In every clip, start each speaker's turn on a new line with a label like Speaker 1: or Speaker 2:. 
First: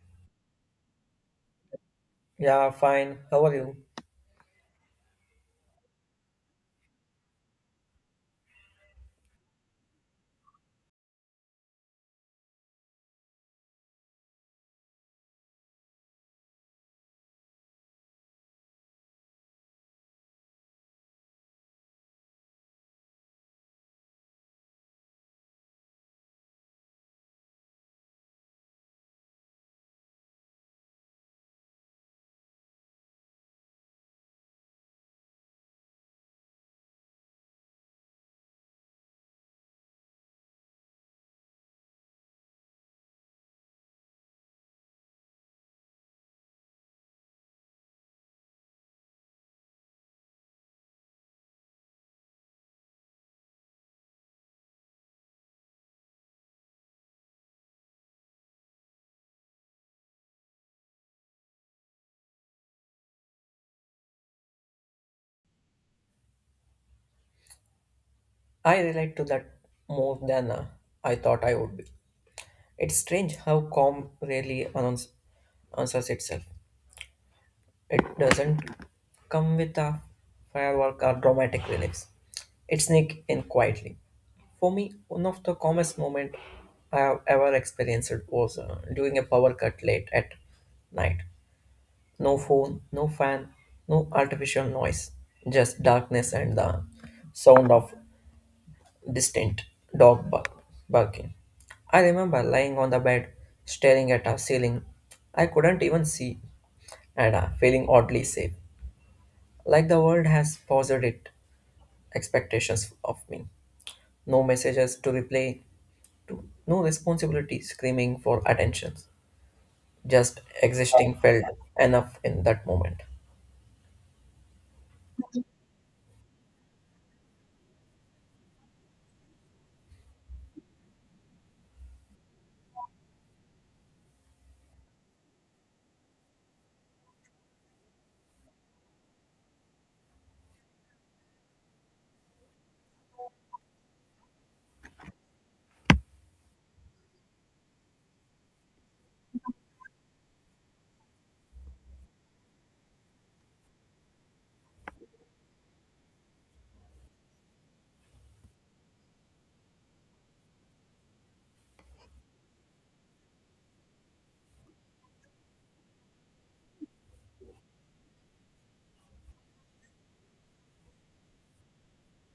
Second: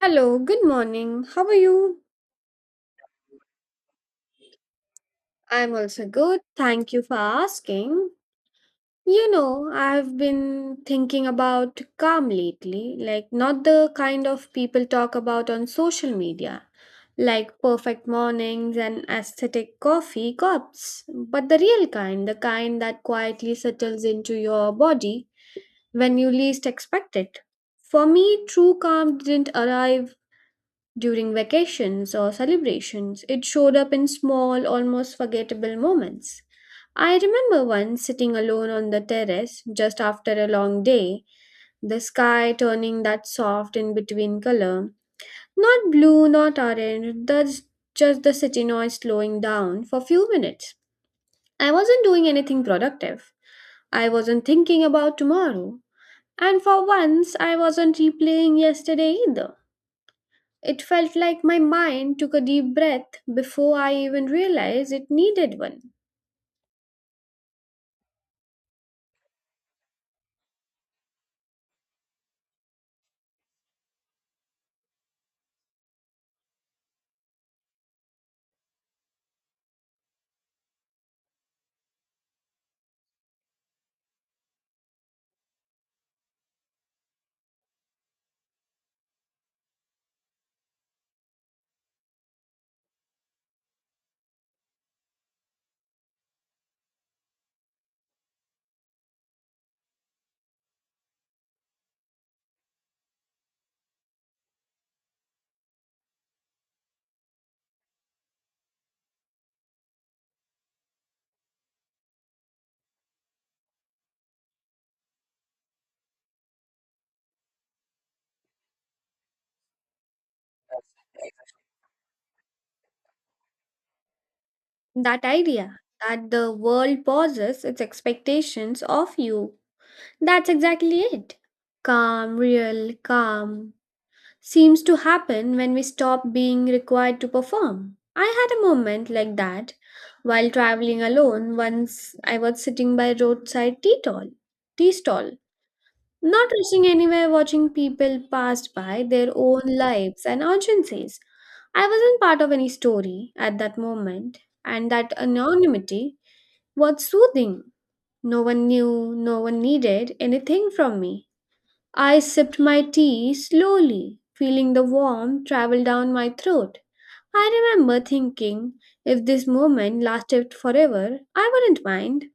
Speaker 1: Hello, good morning. How are you?
Speaker 2: Yeah, fine. How are you?
Speaker 1: I'm also good. Thank you for asking. You know, I've been thinking about calm lately, like not the kind of people talk about on social media, like perfect mornings and aesthetic coffee cups, but the real kind, the kind that quietly settles into your body when you least expect it. For me, true calm didn't arrive during vacations or celebrations. It showed up in small, almost forgettable moments. I remember once sitting alone on the terrace just after a long day, the sky turning that soft in between color. Not blue, not orange, that's just the city noise slowing down for few minutes. I wasn't doing anything productive. I wasn't thinking about tomorrow. And for once, I wasn't replaying yesterday either. It felt like my mind took a deep breath before I even realized it needed one.
Speaker 2: I relate to that more than I thought I would be. It's strange how calm answers itself. It doesn't come with a firework or dramatic reliefs. It sneaks in quietly. For me, one of the calmest moments I have ever experienced was during a power cut late at night. No phone, no fan, no artificial noise, just darkness and the sound of distant dog bark- barking. I remember lying on the bed, staring at a ceiling I couldn't even see, and feeling oddly safe, like the world has paused its expectations of me. No messages to reply to, no responsibility screaming for attention. Just existing felt enough in that moment.
Speaker 1: That idea that the world pauses its expectations of you. That's exactly it. Calm, real, calm seems to happen when we stop being required to perform. I had a moment like that while traveling alone. Once I was sitting by roadside tea stall. Tea stall Not rushing anywhere, watching people pass by their own lives and urgencies. I wasn't part of any story at that moment, and that anonymity was soothing. No one knew, no one needed anything from me. I sipped my tea slowly, feeling the warmth travel down my throat. I remember thinking, if this moment lasted forever, I wouldn't mind.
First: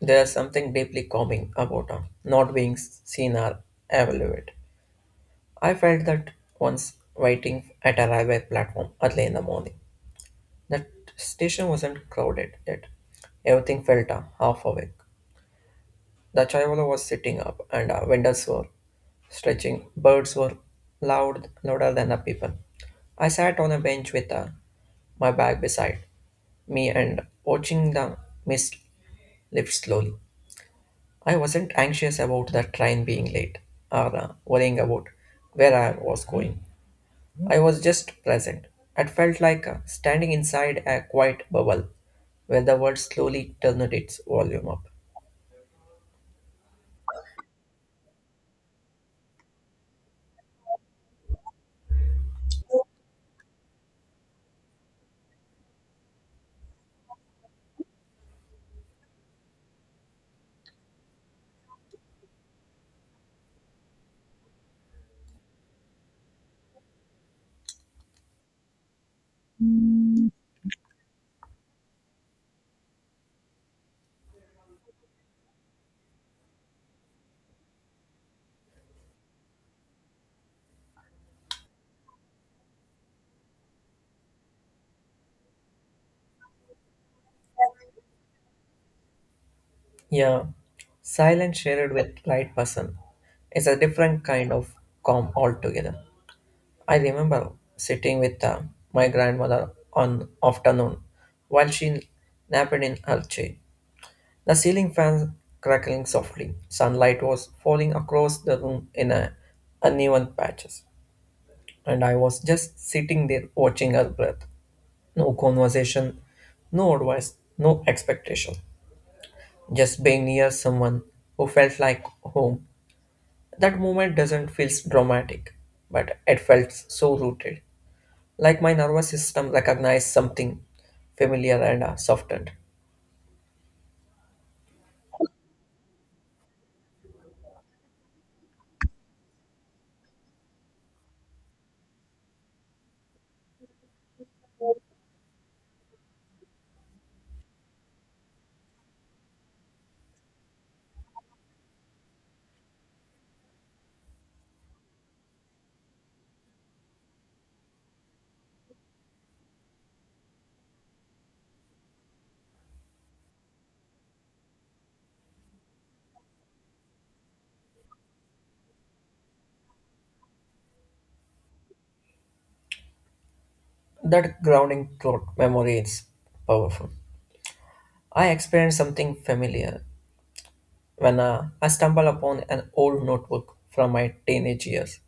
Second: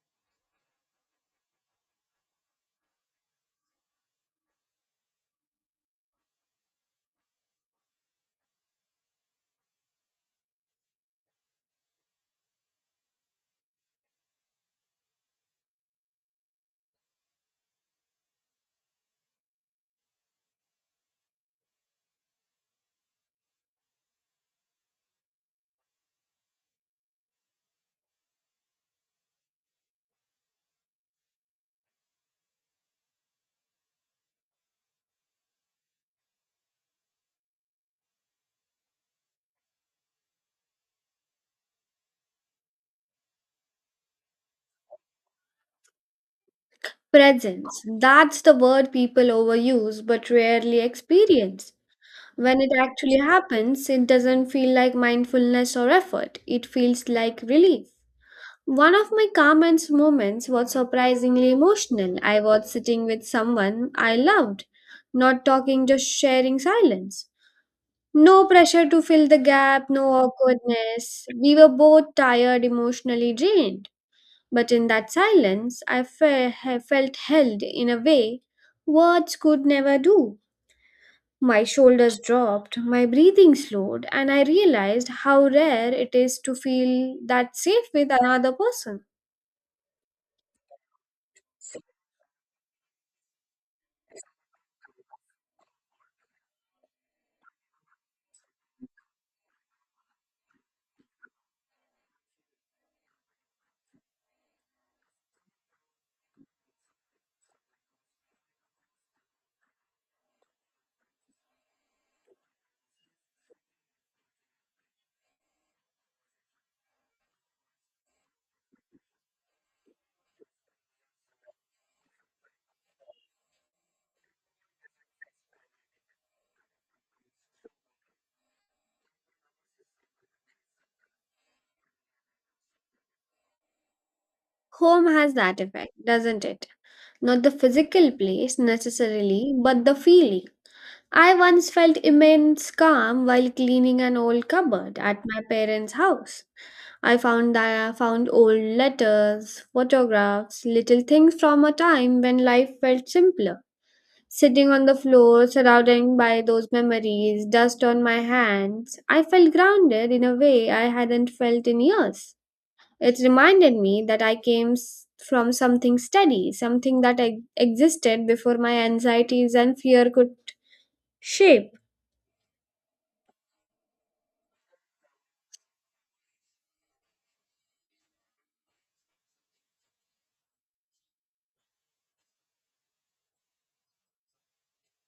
Speaker 2: There is something deeply calming about not being seen or evaluated. I felt that once waiting at a railway platform early in the morning. That station wasn't crowded yet. Everything felt half awake. The traveler was sitting up and windows were stretching. Birds were loud, louder than the people. I sat on a bench with my bag beside me and watching the mist lift slowly. I wasn't anxious about the train being late or worrying about where I was going. I was just present. It felt like standing inside a quiet bubble where the world slowly turned its volume up.
Speaker 1: Presence. That's the word people overuse but rarely experience. When it actually happens, it doesn't feel like mindfulness or effort, it feels like relief. One of my calmest moments was surprisingly emotional. I was sitting with someone I loved, not talking, just sharing silence. No pressure to fill the gap, no awkwardness. We were both tired, emotionally drained. But in that silence, felt held in a way words could never do. My shoulders dropped, my breathing slowed, and I realized how rare it is to feel that safe with another person.
Speaker 2: Yeah, silence shared with right person is a different kind of calm altogether. I remember sitting with my grandmother on afternoon while she napped in her chair. The ceiling fan crackling softly. Sunlight was falling across the room in a uneven patches. And I was just sitting there watching her breath. No conversation, no advice, no expectation. Just being near someone who felt like home. That moment doesn't feel dramatic, but it felt so rooted. Like my nervous system recognized something familiar and softened.
Speaker 1: Home has that effect, doesn't it? Not the physical place necessarily, but the feeling. I once felt immense calm while cleaning an old cupboard at my parents' house. I found old letters, photographs, little things from a time when life felt simpler. Sitting on the floor, surrounded by those memories, dust on my hands, I felt grounded in a way I hadn't felt in years. It reminded me that from something steady, something existed before my anxieties and fear could shape.
Speaker 2: That grounding thought memory is powerful. I experienced something familiar when I stumbled upon an old notebook from my teenage years.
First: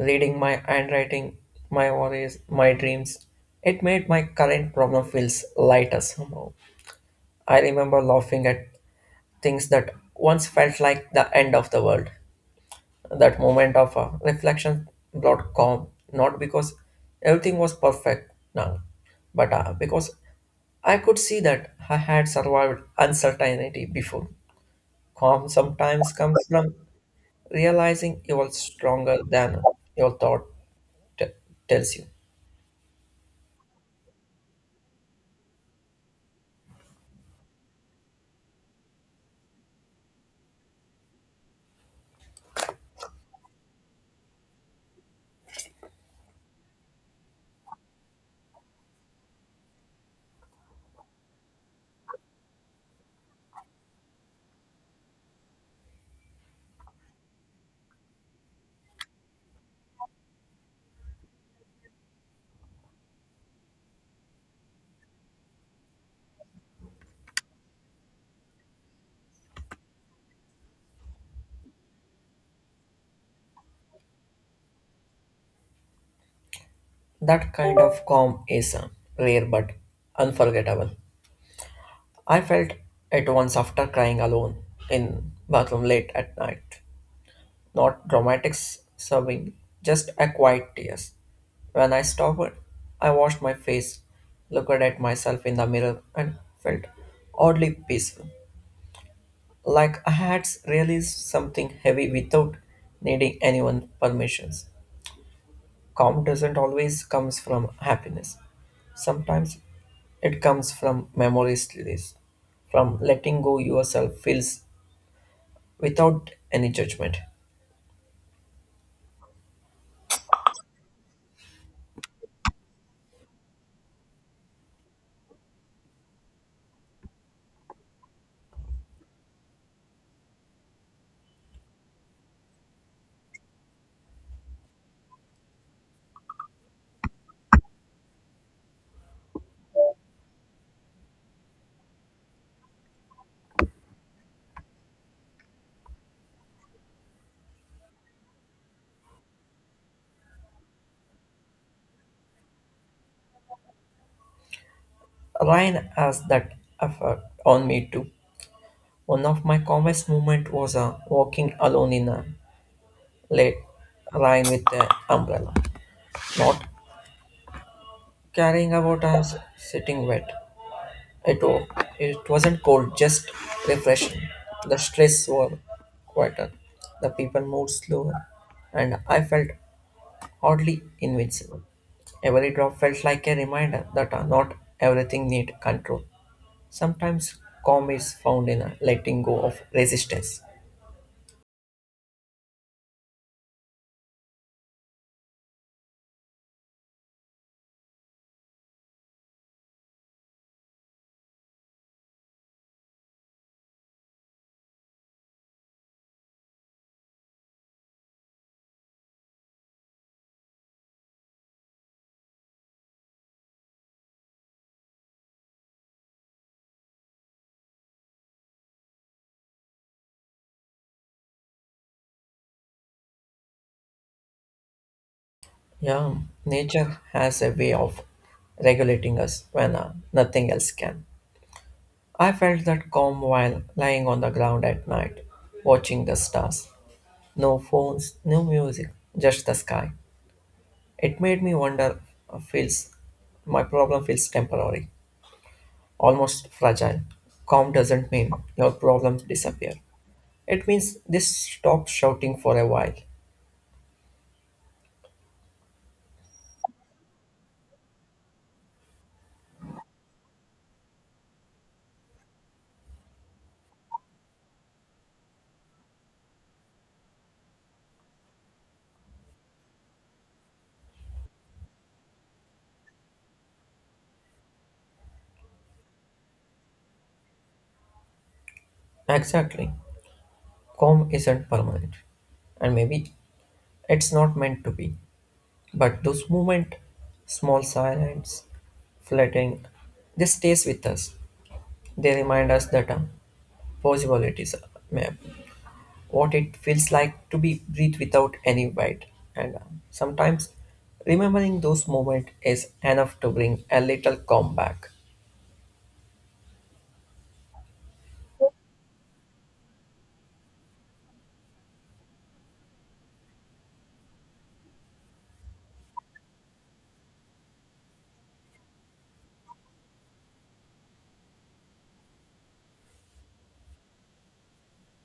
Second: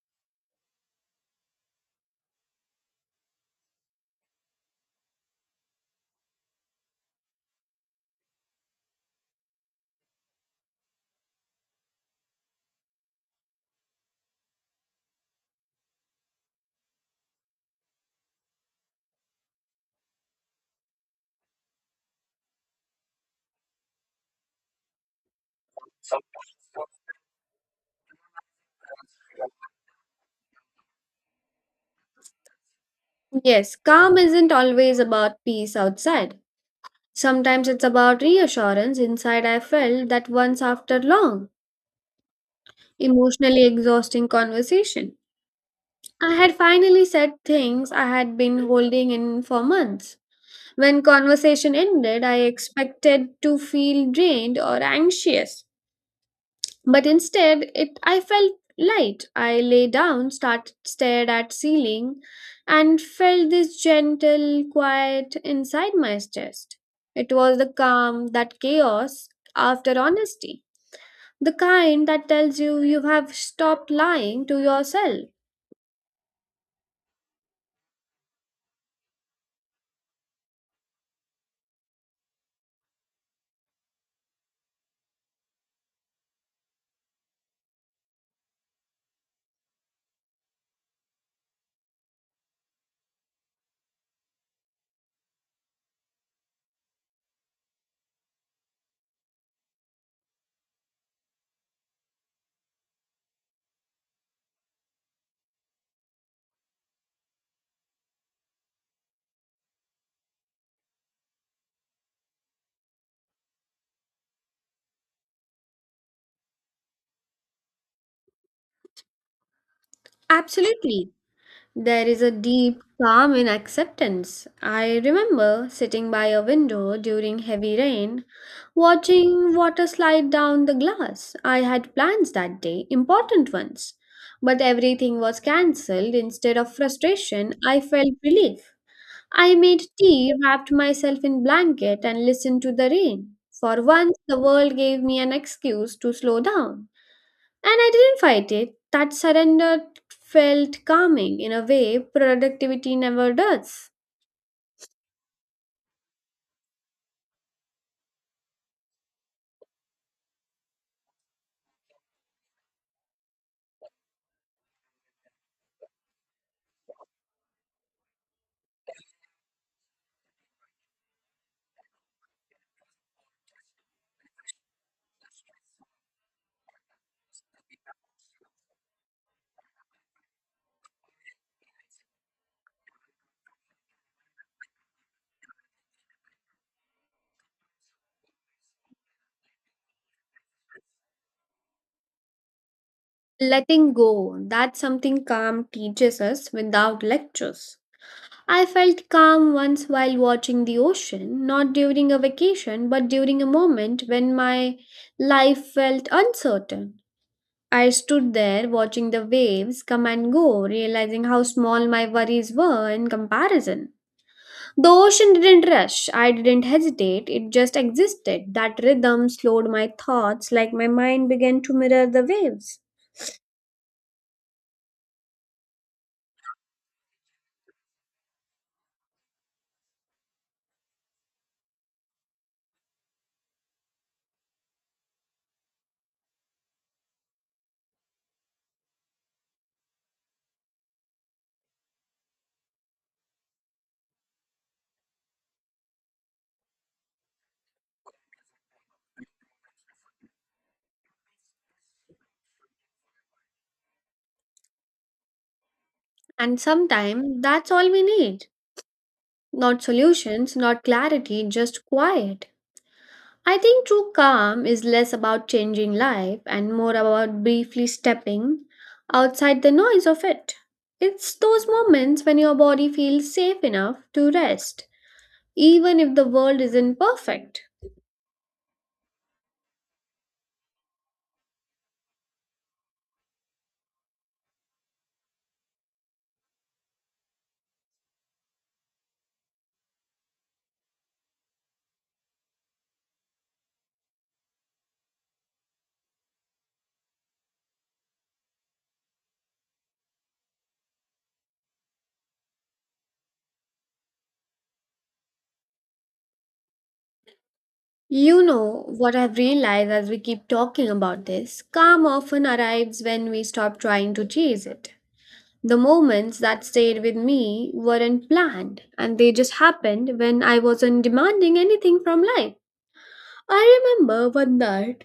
Speaker 2: Reading my handwriting, my worries, my dreams. It made my current problem feels lighter somehow. I remember laughing at things that once felt like the end of the world. That moment of reflection brought calm, not because everything was perfect now, but because I could see that I had survived uncertainty before. Calm sometimes comes from realizing you are stronger than your t- tells you.
Speaker 1: Yes, calm isn't always about peace outside. Sometimes it's about reassurance inside. I felt that once after long, emotionally exhausting conversation. I had finally said things I had been holding in for months. When conversation ended, I expected to feel drained or anxious, but instead, it I felt light. I lay down, stared at ceiling, and felt this gentle quiet inside my chest. It was the calm, that chaos after honesty. The kind that tells you you have stopped lying to yourself.
Speaker 2: That kind of calm is rare but unforgettable. I felt it once after crying alone in bathroom late at night. Not dramatic sobbing, just a quiet tears. When I stopped, I washed my face, looked at myself in the mirror, and felt oddly peaceful. Like I had released something heavy without needing anyone's permissions. Calm doesn't always comes from happiness. Sometimes it comes from memory release, from letting go yourself feels without any judgment.
Speaker 1: Absolutely. There is a deep calm in acceptance. I remember sitting by a window during heavy rain, watching water slide down the glass. I had plans that day, important ones, but everything was cancelled. Instead of frustration, I felt relief. I made tea, wrapped myself in blanket, and listened to the rain. For once, the world gave me an excuse to slow down. And I didn't fight it. That surrender felt calming in a way productivity never does.
Speaker 2: Ryan has that effect on me too. One of my calmest moment was walking alone in a late Ryan with an umbrella, not caring about us sitting wet. It, wa- it wasn't cold, just refreshing. The streets were quieter, the people moved slower, and I felt oddly invincible. Every drop felt like a reminder that not everything needs control. Sometimes calm is found in letting go of resistance.
Speaker 1: Letting go, that's something calm teaches us without lectures. I felt calm once while watching the ocean, not during a vacation, but during a moment when my life felt uncertain. I stood there watching the waves come and go, realizing how small my worries were in comparison. The ocean didn't rush. I didn't hesitate. It just existed. That rhythm slowed my thoughts like my mind began to mirror the waves.
Speaker 2: Yeah, nature has a way of regulating us when nothing else can. I felt that calm while lying on the ground at night, watching the stars. No phones, no music, just the sky. It made me wonder, feels my problem feels temporary, almost fragile. Calm doesn't mean your problems disappear. It means they stop shouting for a while.
Speaker 1: And sometimes that's all we need. Not solutions, not clarity, just quiet. I think true calm is less about changing life and more about briefly stepping outside the noise of it. It's those moments when your body feels safe enough to rest, even if the world isn't perfect.
Speaker 2: Exactly. Calm isn't permanent. And maybe it's not meant to be. But those moments, small silence, flirting, they stays with us. They remind us that possibilities may what it feels like to be breathe without any weight. And sometimes remembering those moments is enough to bring a little calm back.
Speaker 1: You know what I've realized as we keep talking about this? Calm often arrives when we stop trying to chase it. The moments that stayed with me weren't planned, and they just happened when I wasn't demanding anything from life. I remember one night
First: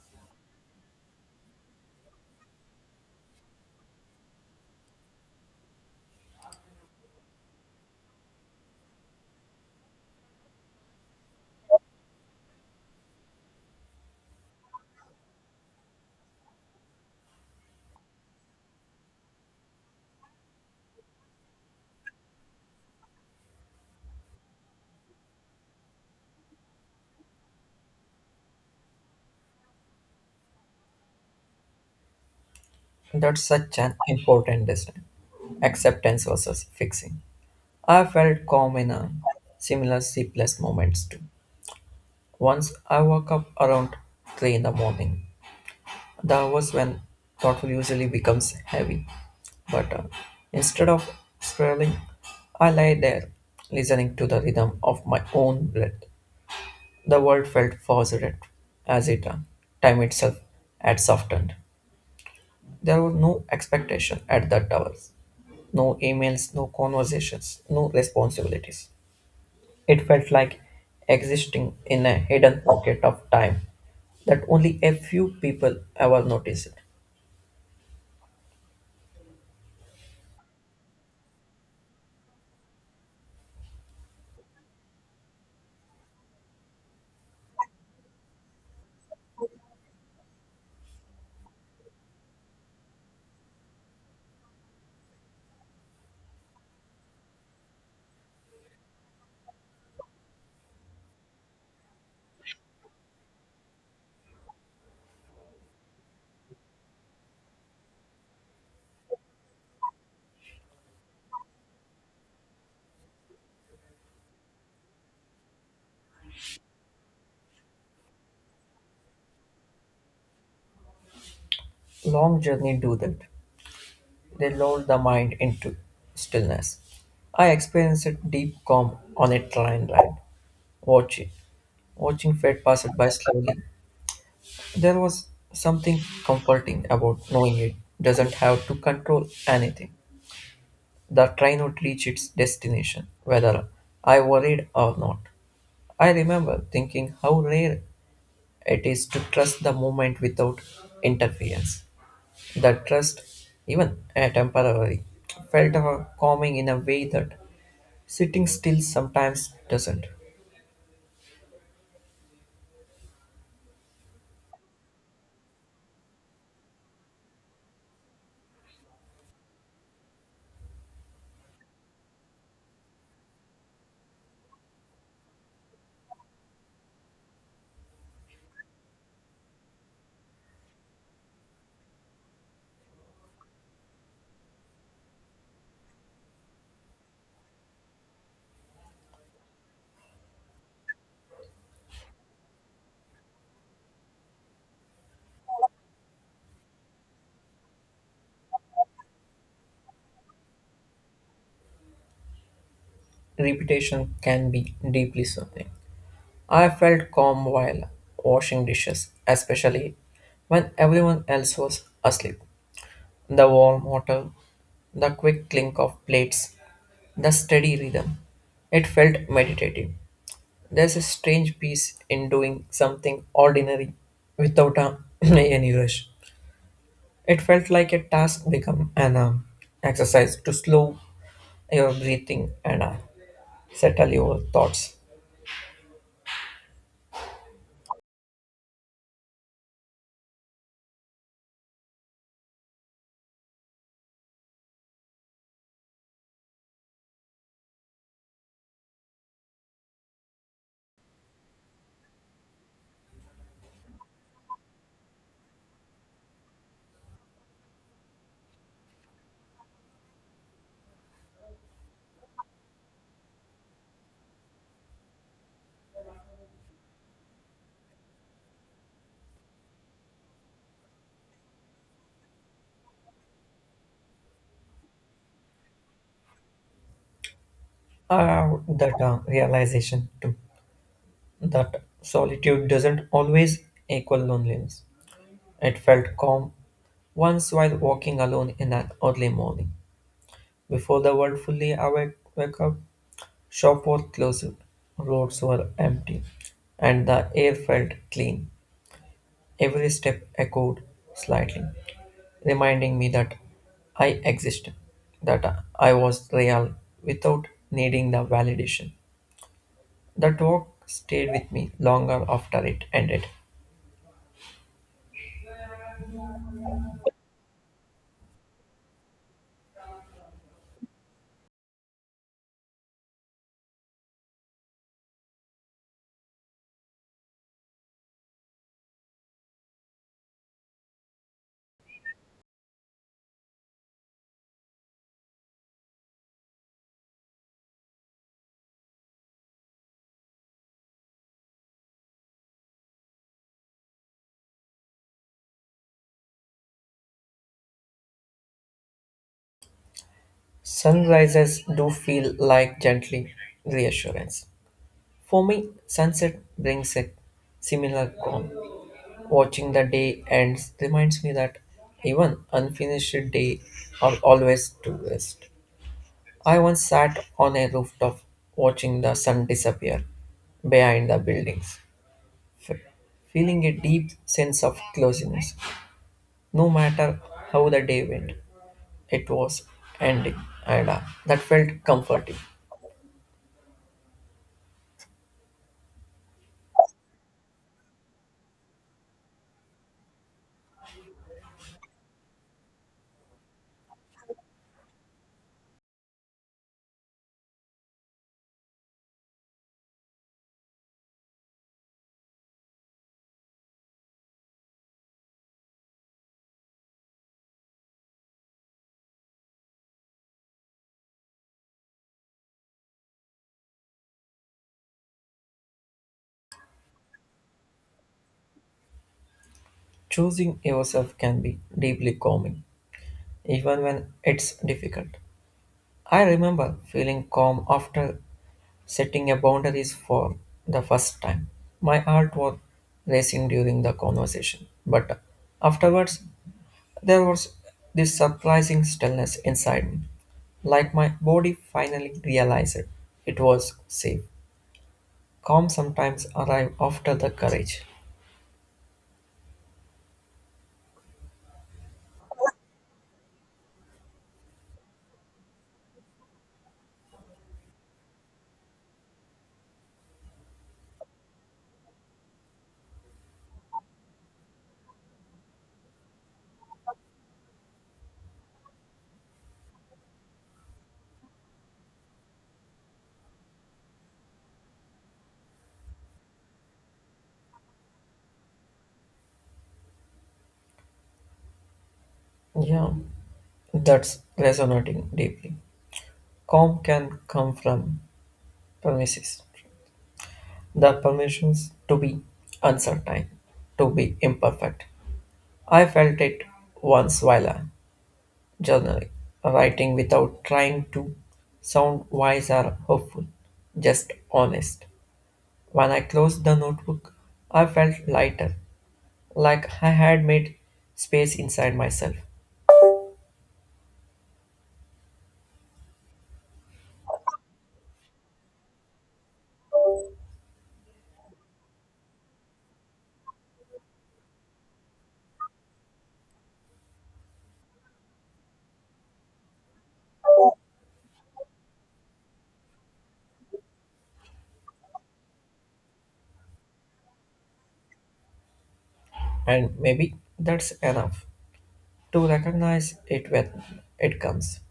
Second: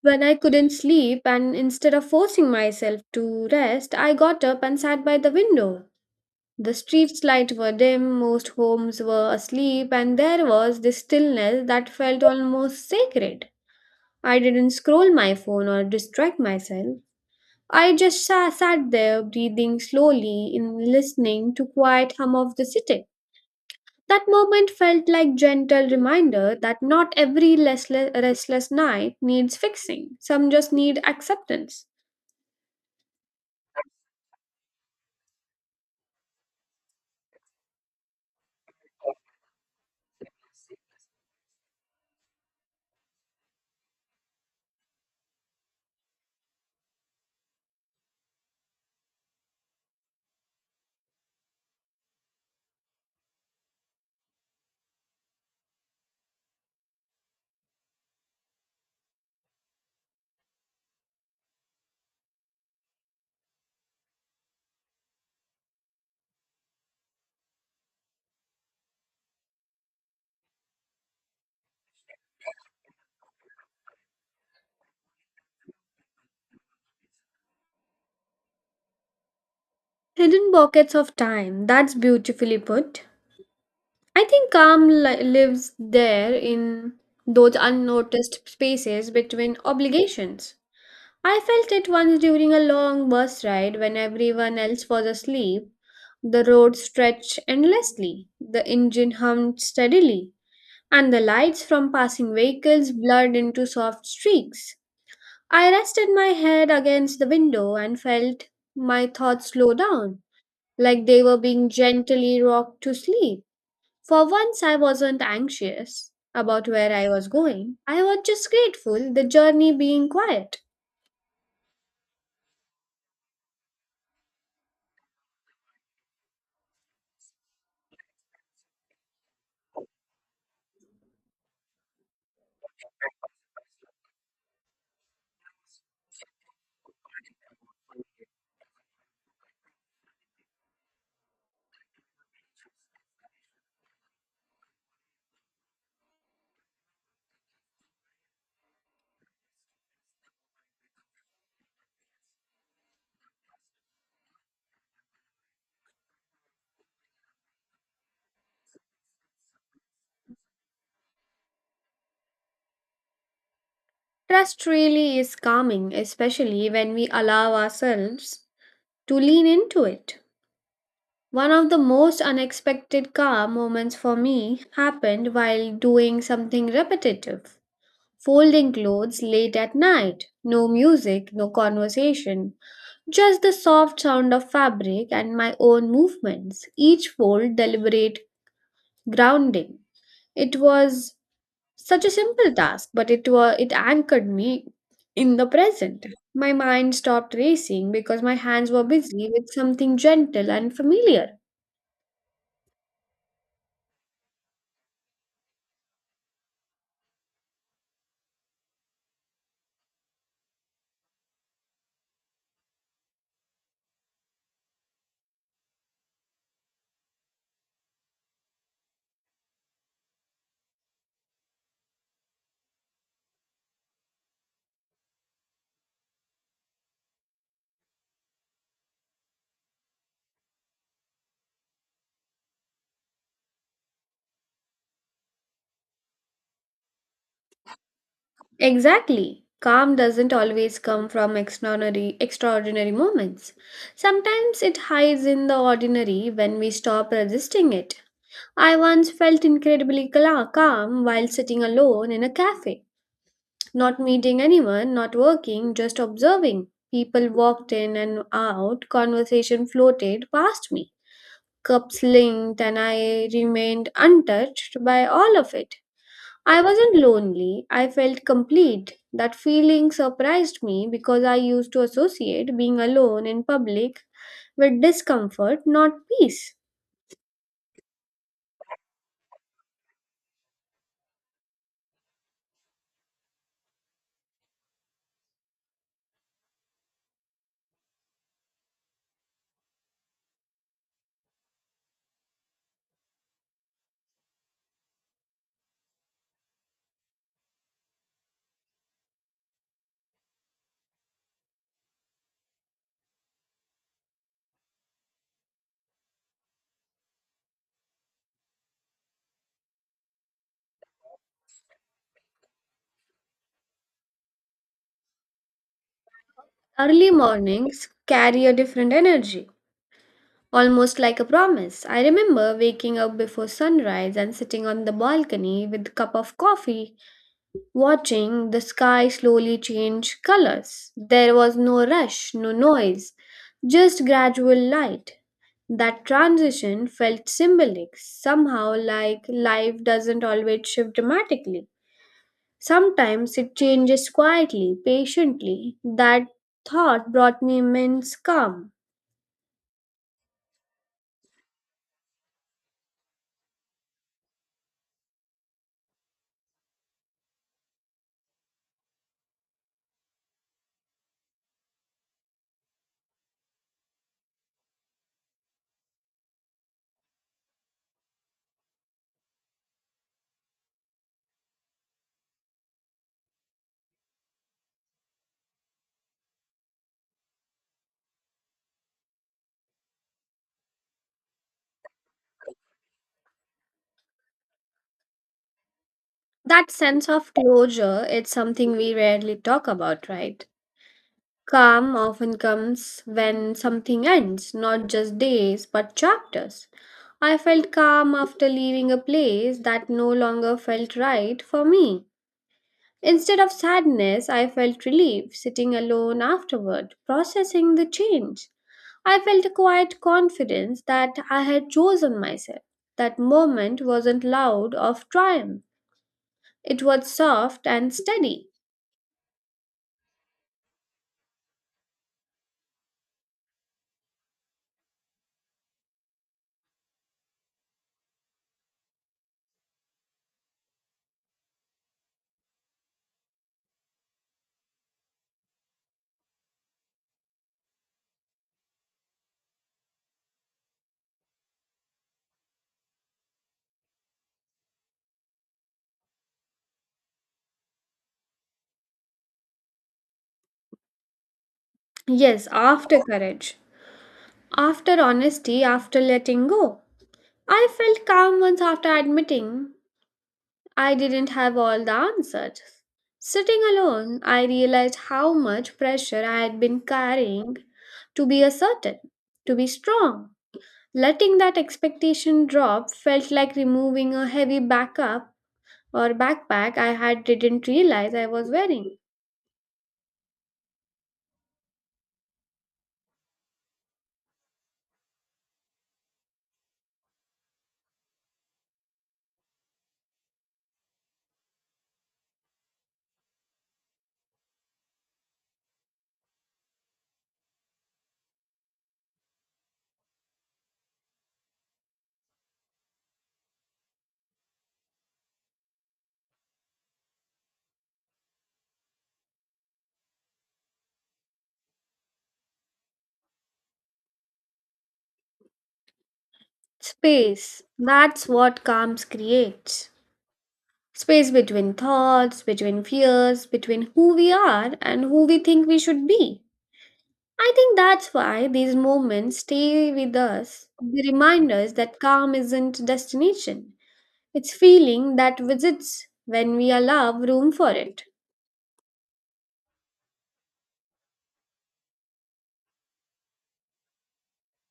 Speaker 1: when I couldn't sleep, and instead of forcing myself to rest, I got up and sat by the window. The street's lights were dim, most homes were asleep, and there was this stillness that felt almost sacred. I didn't scroll my phone or distract myself. I just sat there breathing slowly and listening to quiet hum of the city. That moment felt like gentle reminder that not every restless night needs fixing. Some just need acceptance.
Speaker 2: That's such an important decision. Acceptance versus fixing. I felt calm in a similar sleepless moments too. Once I woke up around 3 in the morning. That was when thoughtful usually becomes heavy. But instead of swirling, I lay there, listening to the rhythm of my own breath. The world felt forced as it time itself had softened. There was no expectation at the towers, no emails, no conversations, no responsibilities. It felt like existing in a hidden pocket of time that only a few people ever notice.
Speaker 1: Hidden pockets of time. That's beautifully put. I think lives there in those unnoticed spaces between obligations. I felt it once during a long bus ride when everyone else was asleep. The road stretched endlessly, the engine hummed steadily, and the lights from passing vehicles blurred into soft streaks. I rested my head against the window and felt my thoughts slow down, like they were being gently rocked to sleep. For once, I wasn't anxious about where I was going. I was just grateful, the journey being quiet.
Speaker 2: Long journey do that. They lull the mind into stillness. I experienced a deep calm on a train ride, watching, watching fate pass it by slowly. There was something comforting about knowing it doesn't have to control anything. The train would reach its destination, whether I worried or not. I remember thinking how rare it is to trust the moment without interference. The trust, even a temporary, felt calming in a way that sitting still sometimes doesn't.
Speaker 1: Trust really is calming, especially when we allow ourselves to lean into it. One of the most unexpected calm moments for me happened while doing something repetitive. Folding clothes late at night. No music, no conversation. Just the soft sound of fabric and my own movements. Each fold deliberate grounding. It was such a simple task, but it anchored me in the present. My mind stopped racing because my hands were busy with something gentle and familiar.
Speaker 2: Repetition can be deeply soothing. I felt calm while washing dishes, especially when everyone else was asleep. The warm water, the quick clink of plates, the steady rhythm. It felt meditative. There's a strange peace in doing something ordinary without a, any rush. It felt like a task become an exercise to slow your breathing and settle your thoughts.
Speaker 1: Exactly. Calm doesn't always come from extraordinary moments. Sometimes it hides in the ordinary when we stop resisting it. I once felt calm while sitting alone in a cafe. Not meeting anyone, not working, just observing. People walked in and out, conversation floated past me. Cups linked, and I remained untouched by all of it. I wasn't lonely, I felt complete. That feeling surprised me because I used to associate being alone in public with discomfort, not peace.
Speaker 2: I have that realization too that solitude doesn't always equal loneliness. It felt calm once while walking alone in an early morning. Before the world wake up, shop was closed, roads were empty, and the air felt clean. Every step echoed slightly, reminding me that I existed, that I was real without needing the validation. The talk stayed with me longer after it ended.
Speaker 1: Early mornings carry a different energy. Almost like a promise. I remember waking up before sunrise and sitting on the balcony with a cup of coffee, watching the sky slowly change colors. There was no rush, no noise, just gradual light. That transition felt symbolic, somehow like life doesn't always shift dramatically. Sometimes it changes quietly, patiently. That thought brought me immense calm.
Speaker 2: Sunrises do feel like gently reassurance. For me, sunset brings a similar calm. Watching the day ends reminds me that even unfinished day are always to rest. I once sat on a rooftop watching the sun disappear behind the buildings, f- feeling a deep sense of closeness. No matter how the day went, it was ending, and that felt comforting.
Speaker 1: That sense of closure, it's something we rarely talk about, right? Calm often comes when something ends, not just days, but chapters. I felt calm after leaving a place that no longer felt right for me. Instead of sadness, I felt relief sitting alone afterward, processing the change. I felt a quiet confidence that I had chosen myself. That moment wasn't loud of triumph, it was soft and steady.
Speaker 2: Choosing yourself can be deeply calming, even when it's difficult. I remember feeling calm after setting a boundaries for the first time. My heart was racing during the conversation, but afterwards there was this surprising stillness inside me, like my body finally realized it was safe. Calm sometimes arrive after the courage.
Speaker 1: Yes, after courage. After honesty, after letting go. I felt calm once after admitting I didn't have all the answers. Sitting alone, I realized how much pressure I had been carrying to be asserted, to be strong. Letting that expectation drop felt like removing a heavy backup or backpack I had didn't realize I was wearing.
Speaker 2: Yeah, that's resonating deeply. Calm can come from premises. The permissions to be uncertain, to be imperfect. I felt it once while journaling, writing without trying to sound wise or hopeful, just honest. When I closed the notebook, I felt lighter, like I had made space inside myself.
Speaker 1: Space. That's what calms creates. Space between thoughts, between fears, between who we are and who we think we should be. I think that's why these moments stay with us. They remind us that calm isn't destination. It's feeling that visits when we allow room for it.
Speaker 2: And maybe that's enough to recognize it when it comes,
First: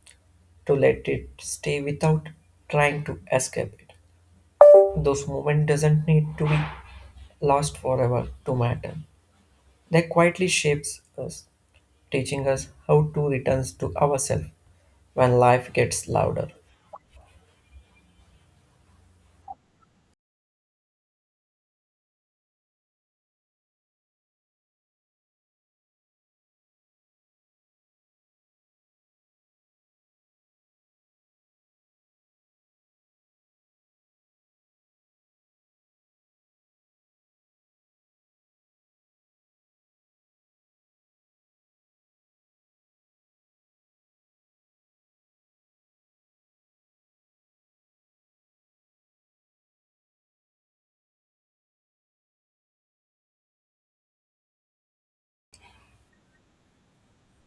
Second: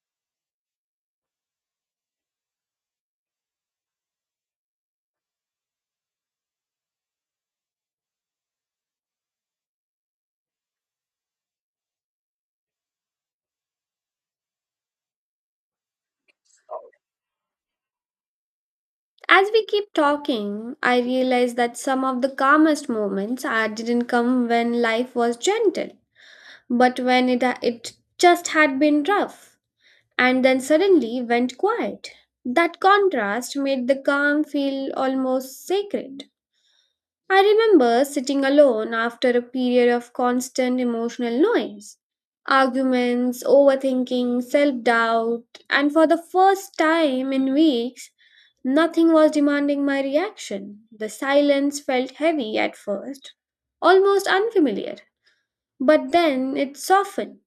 Speaker 2: to let it stay without trying to escape it. Those moments doesn't need to be lost forever to matter. They quietly shapes us, teaching us how to return to ourselves when life gets louder.
Speaker 1: As we keep talking, I realize that some of the calmest moments I didn't come when life was gentle, but when it just had been rough and then suddenly went quiet. That contrast made the calm feel almost sacred. I remember sitting alone after a period of constant emotional noise, arguments, overthinking, self doubt, and for the first time in weeks, nothing was demanding my reaction. The silence felt heavy at first, almost unfamiliar. But then it softened.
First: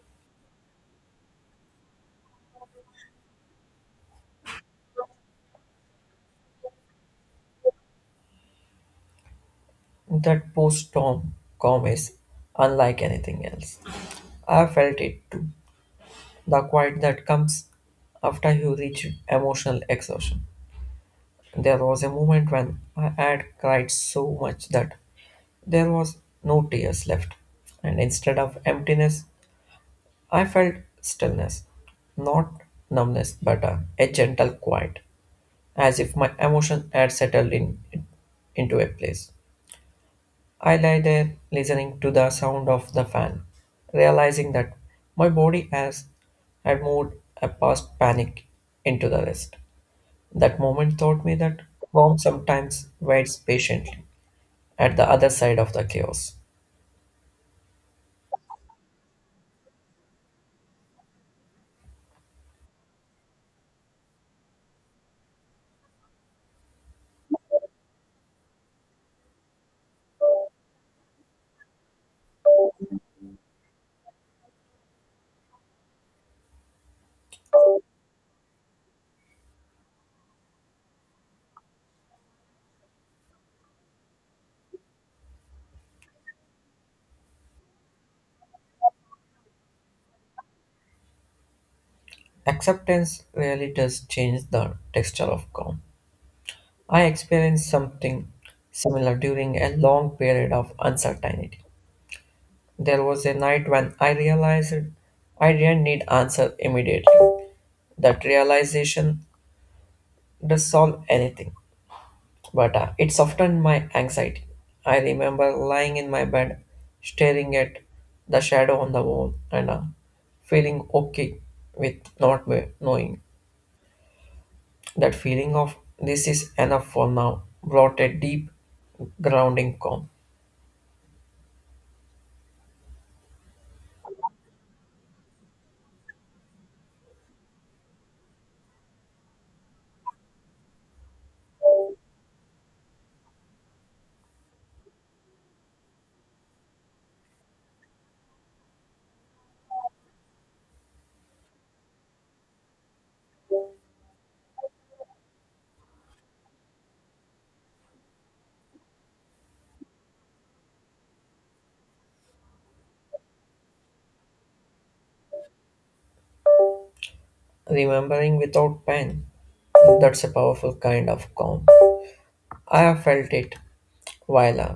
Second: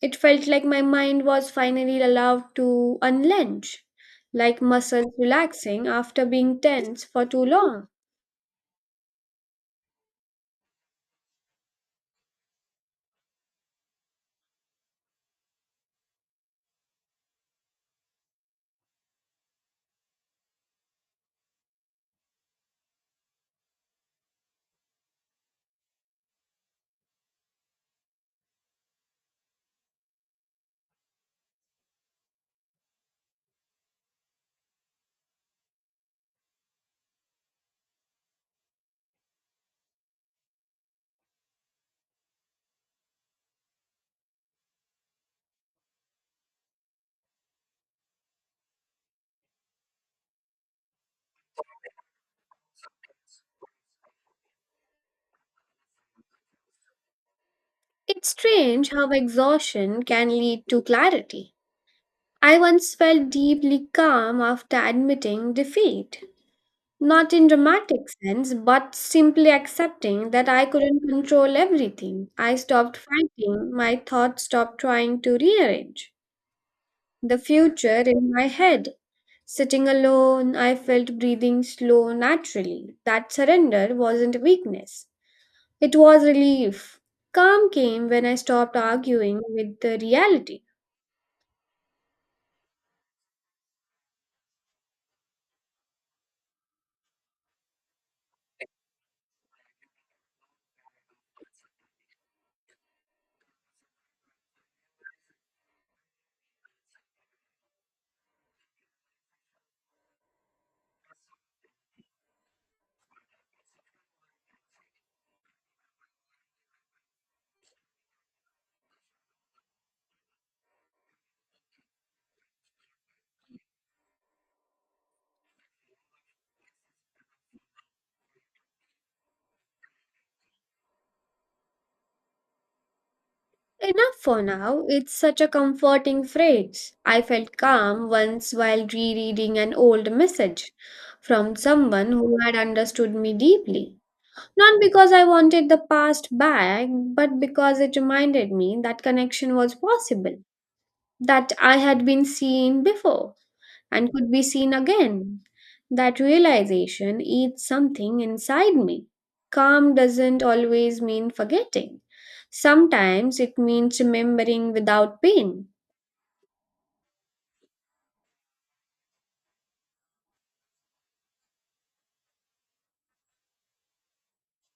Speaker 1: It felt like my mind was finally allowed to unlench, like muscles relaxing after being tense for too long.
Speaker 2: That post-storm calm is unlike anything else. I felt it too. The quiet that comes after you reach emotional exhaustion. There was a moment when I had cried so much that there was no tears left, and instead of emptiness, I felt stillness, not numbness, but a gentle quiet, as if my emotion had settled in into a place. I lay there listening to the sound of the fan, realizing that my body has had moved a past panic into the rest. That moment taught me that calm sometimes waits patiently at the other side of the chaos.
Speaker 1: It's strange how exhaustion can lead to clarity. I once felt deeply calm after admitting defeat. Not in dramatic sense, but simply accepting that I couldn't control everything. I stopped fighting, my thoughts stopped trying to rearrange the future in my head. Sitting alone, I felt breathing slow naturally. That surrender wasn't weakness, it was relief. Calm came when I stopped arguing with the reality.
Speaker 2: Acceptance really does change the texture of calm. I experienced something similar during a long period of uncertainty. There was a night when I realized I didn't need answer immediately. That realization does solve anything, but it softened my anxiety. I remember lying in my bed, staring at the shadow on the wall, and feeling okay with not knowing. That feeling of this is enough for now brought a deep, grounding calm.
Speaker 1: Enough for now, it's such a comforting phrase. I felt calm once while rereading an old message from someone who had understood me deeply. Not because I wanted the past back, but because it reminded me that connection was possible. That I had been seen before and could be seen again. That realization eats something inside me. Calm doesn't always mean forgetting, sometimes it means remembering without pain.
Speaker 2: Remembering without pain, that's a powerful kind of calm. I have felt it while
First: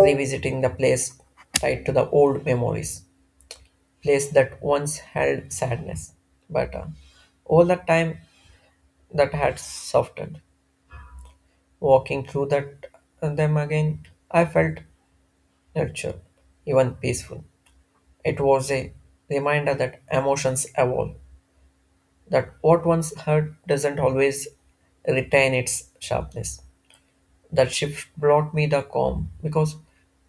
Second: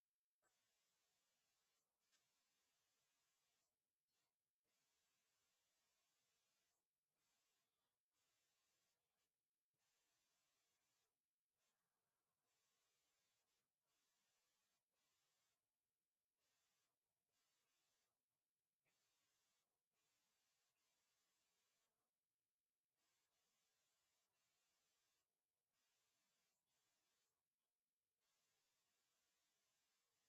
Speaker 2: revisiting the place tied to the old memories, place that once held sadness, but all the time that had softened. Walking through that them again, I felt nurtured, even peaceful. It was a reminder that emotions evolve, that what once hurt doesn't always retain its sharpness. That shift brought me the calm because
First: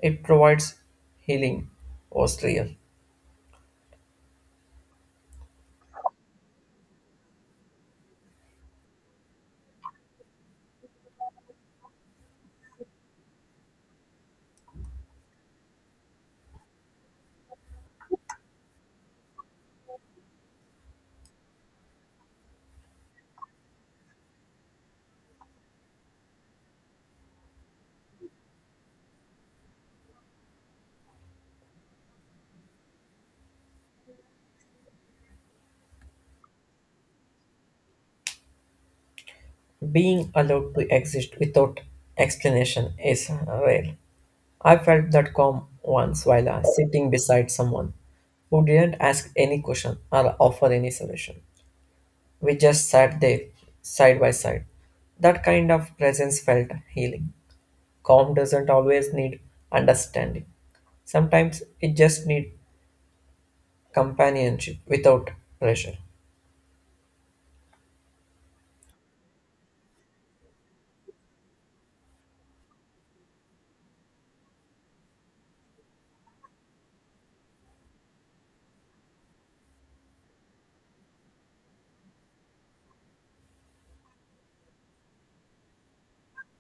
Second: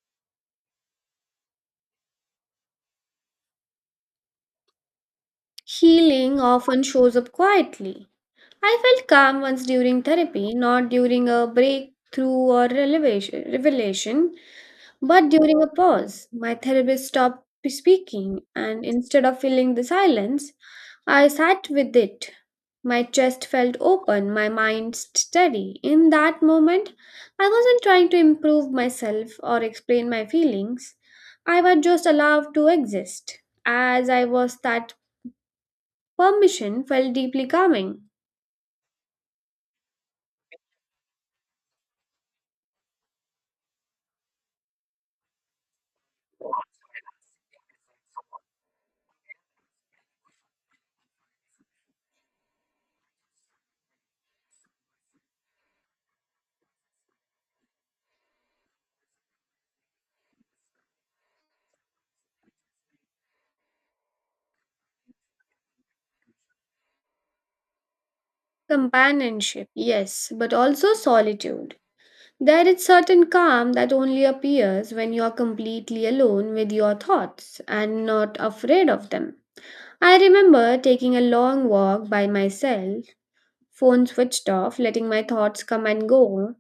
Speaker 2: it provides healing was real.
Speaker 1: Healing often shows up quietly. I felt calm once during therapy, not during a breakthrough or revelation. But during a pause, my therapist stopped speaking, and instead of filling the silence, I sat with it. My chest felt open, my mind steady. In that moment, I wasn't trying to improve myself or explain my feelings. I was just allowed to exist. As I was, that permission felt deeply calming.
Speaker 2: Being allowed to exist without explanation is rare. I felt that calm once while sitting beside someone who didn't ask any question or offer any solution. We just sat there side by side. That kind of presence felt healing. Calm doesn't always need understanding. Sometimes it just needs companionship without pressure.
Speaker 1: Companionship, yes, but also solitude. There is certain calm that only appears when you are completely alone with your thoughts and not afraid of them. I remember taking a long walk by myself, phone switched off, letting my thoughts come and go,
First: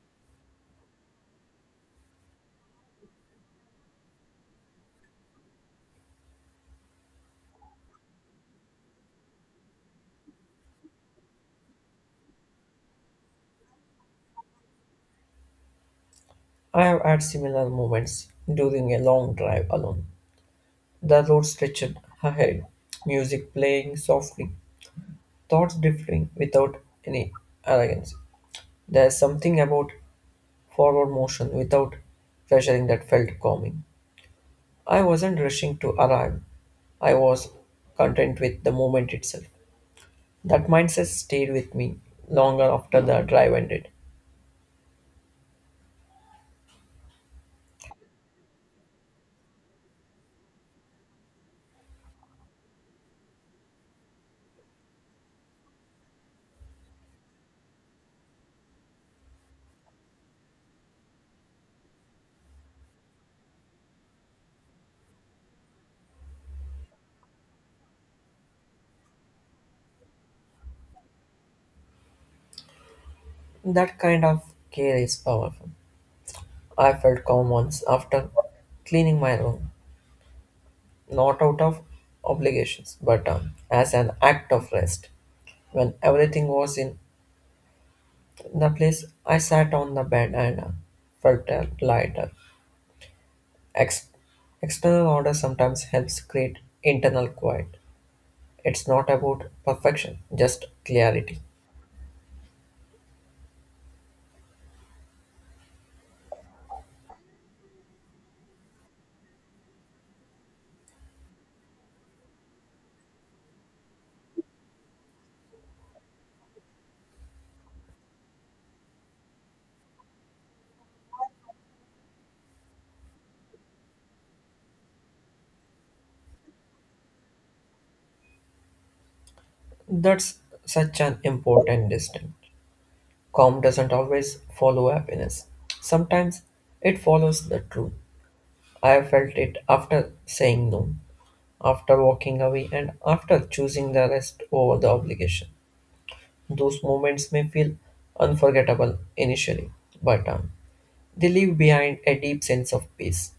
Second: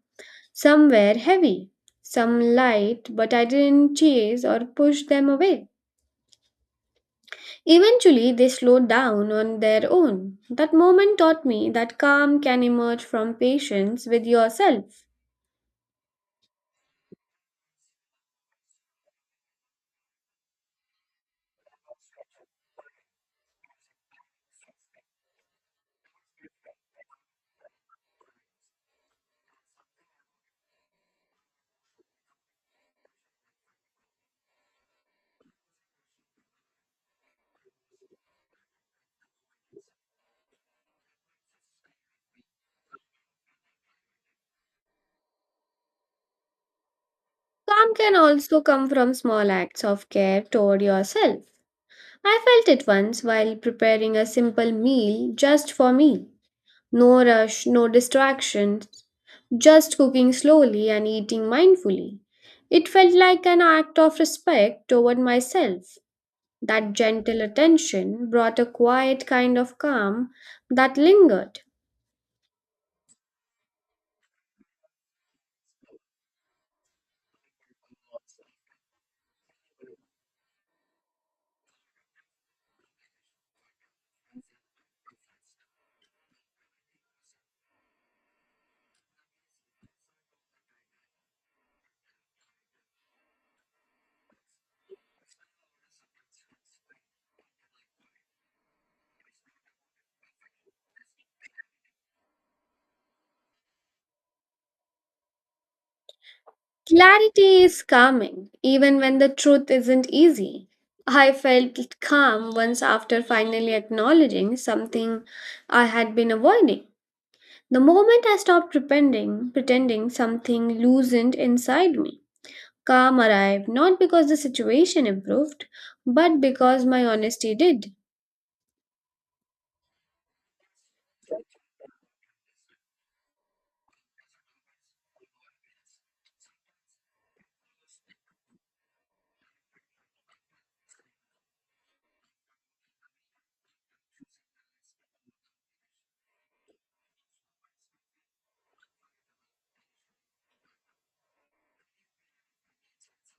Speaker 1: some were heavy, some light, but I didn't chase or push them away. Eventually, they slowed down on their own. That moment taught me that calm can emerge from patience with yourself.
Speaker 2: I have had similar moments during a long drive alone. The road stretched ahead, music playing softly, thoughts differing without any arrogance. There is something about forward motion without pressuring that felt calming. I wasn't rushing to arrive, I was content with the moment itself. That mindset stayed with me longer after the drive ended.
Speaker 1: Calm can also come from small acts of care toward yourself. I felt it once while preparing a simple meal just for me. No rush, no distractions, just cooking slowly and eating mindfully. It felt like an act of respect toward myself. That gentle attention brought a quiet kind of calm that lingered.
Speaker 2: That kind of care is powerful. I felt calm once after cleaning my room. Not out of obligations, but as an act of rest. When everything was in the place, I sat on the bed and felt lighter. Ex- External order sometimes helps create internal quiet. It's not about perfection, just clarity.
Speaker 1: Clarity is calming, even when the truth isn't easy. I felt calm once after finally acknowledging something I had been avoiding. The moment I stopped pretending something loosened inside me. Calm arrived not because the situation improved, but because my honesty did.
Speaker 2: That's such an important distinction. Calm doesn't always follow happiness. Sometimes it follows the truth. I felt it after saying no. After walking away and after choosing the rest over the obligation. Those moments may feel unforgettable initially, but they leave behind a deep sense of peace.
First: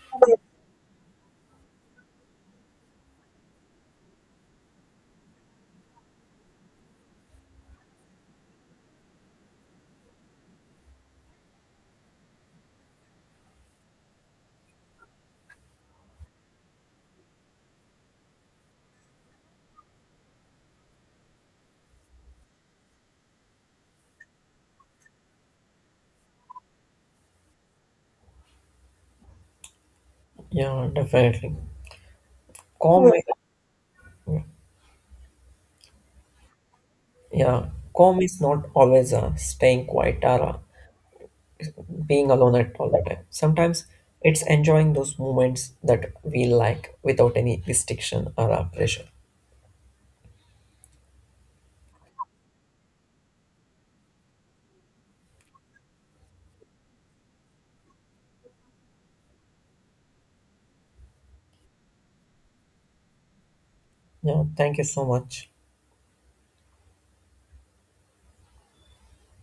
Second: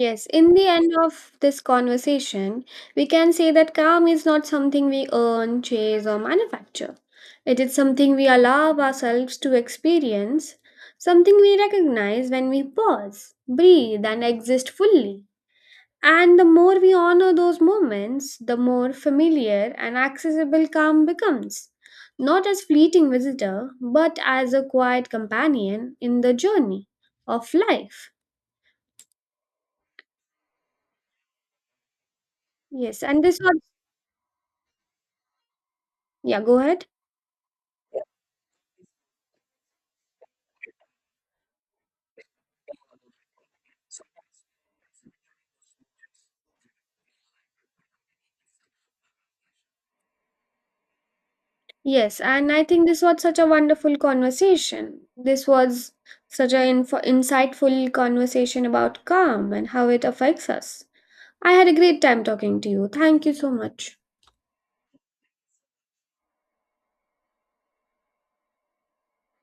Speaker 1: Yes, in the end of this conversation, we can say that calm is not something we earn, chase, or manufacture. It is something we allow ourselves to experience, something we recognize when we pause, breathe, and exist fully. And the more we honor those moments, the more familiar and accessible calm becomes, not as fleeting visitor, but as a quiet companion in the journey of life.
Speaker 2: Yeah, definitely.
Speaker 1: Yes,
Speaker 2: Calm,
Speaker 1: and this was, yeah, go ahead.
Speaker 2: yeah, calm is not always staying quiet or being alone at all the time. Sometimes it's enjoying those moments that we like without any restriction or pressure.
Speaker 1: Yes, and I think this was such a wonderful conversation. This was such an insightful conversation about calm and how it affects us. I had a great time talking to you. Thank you so much.
Speaker 2: Yeah, thank you so much.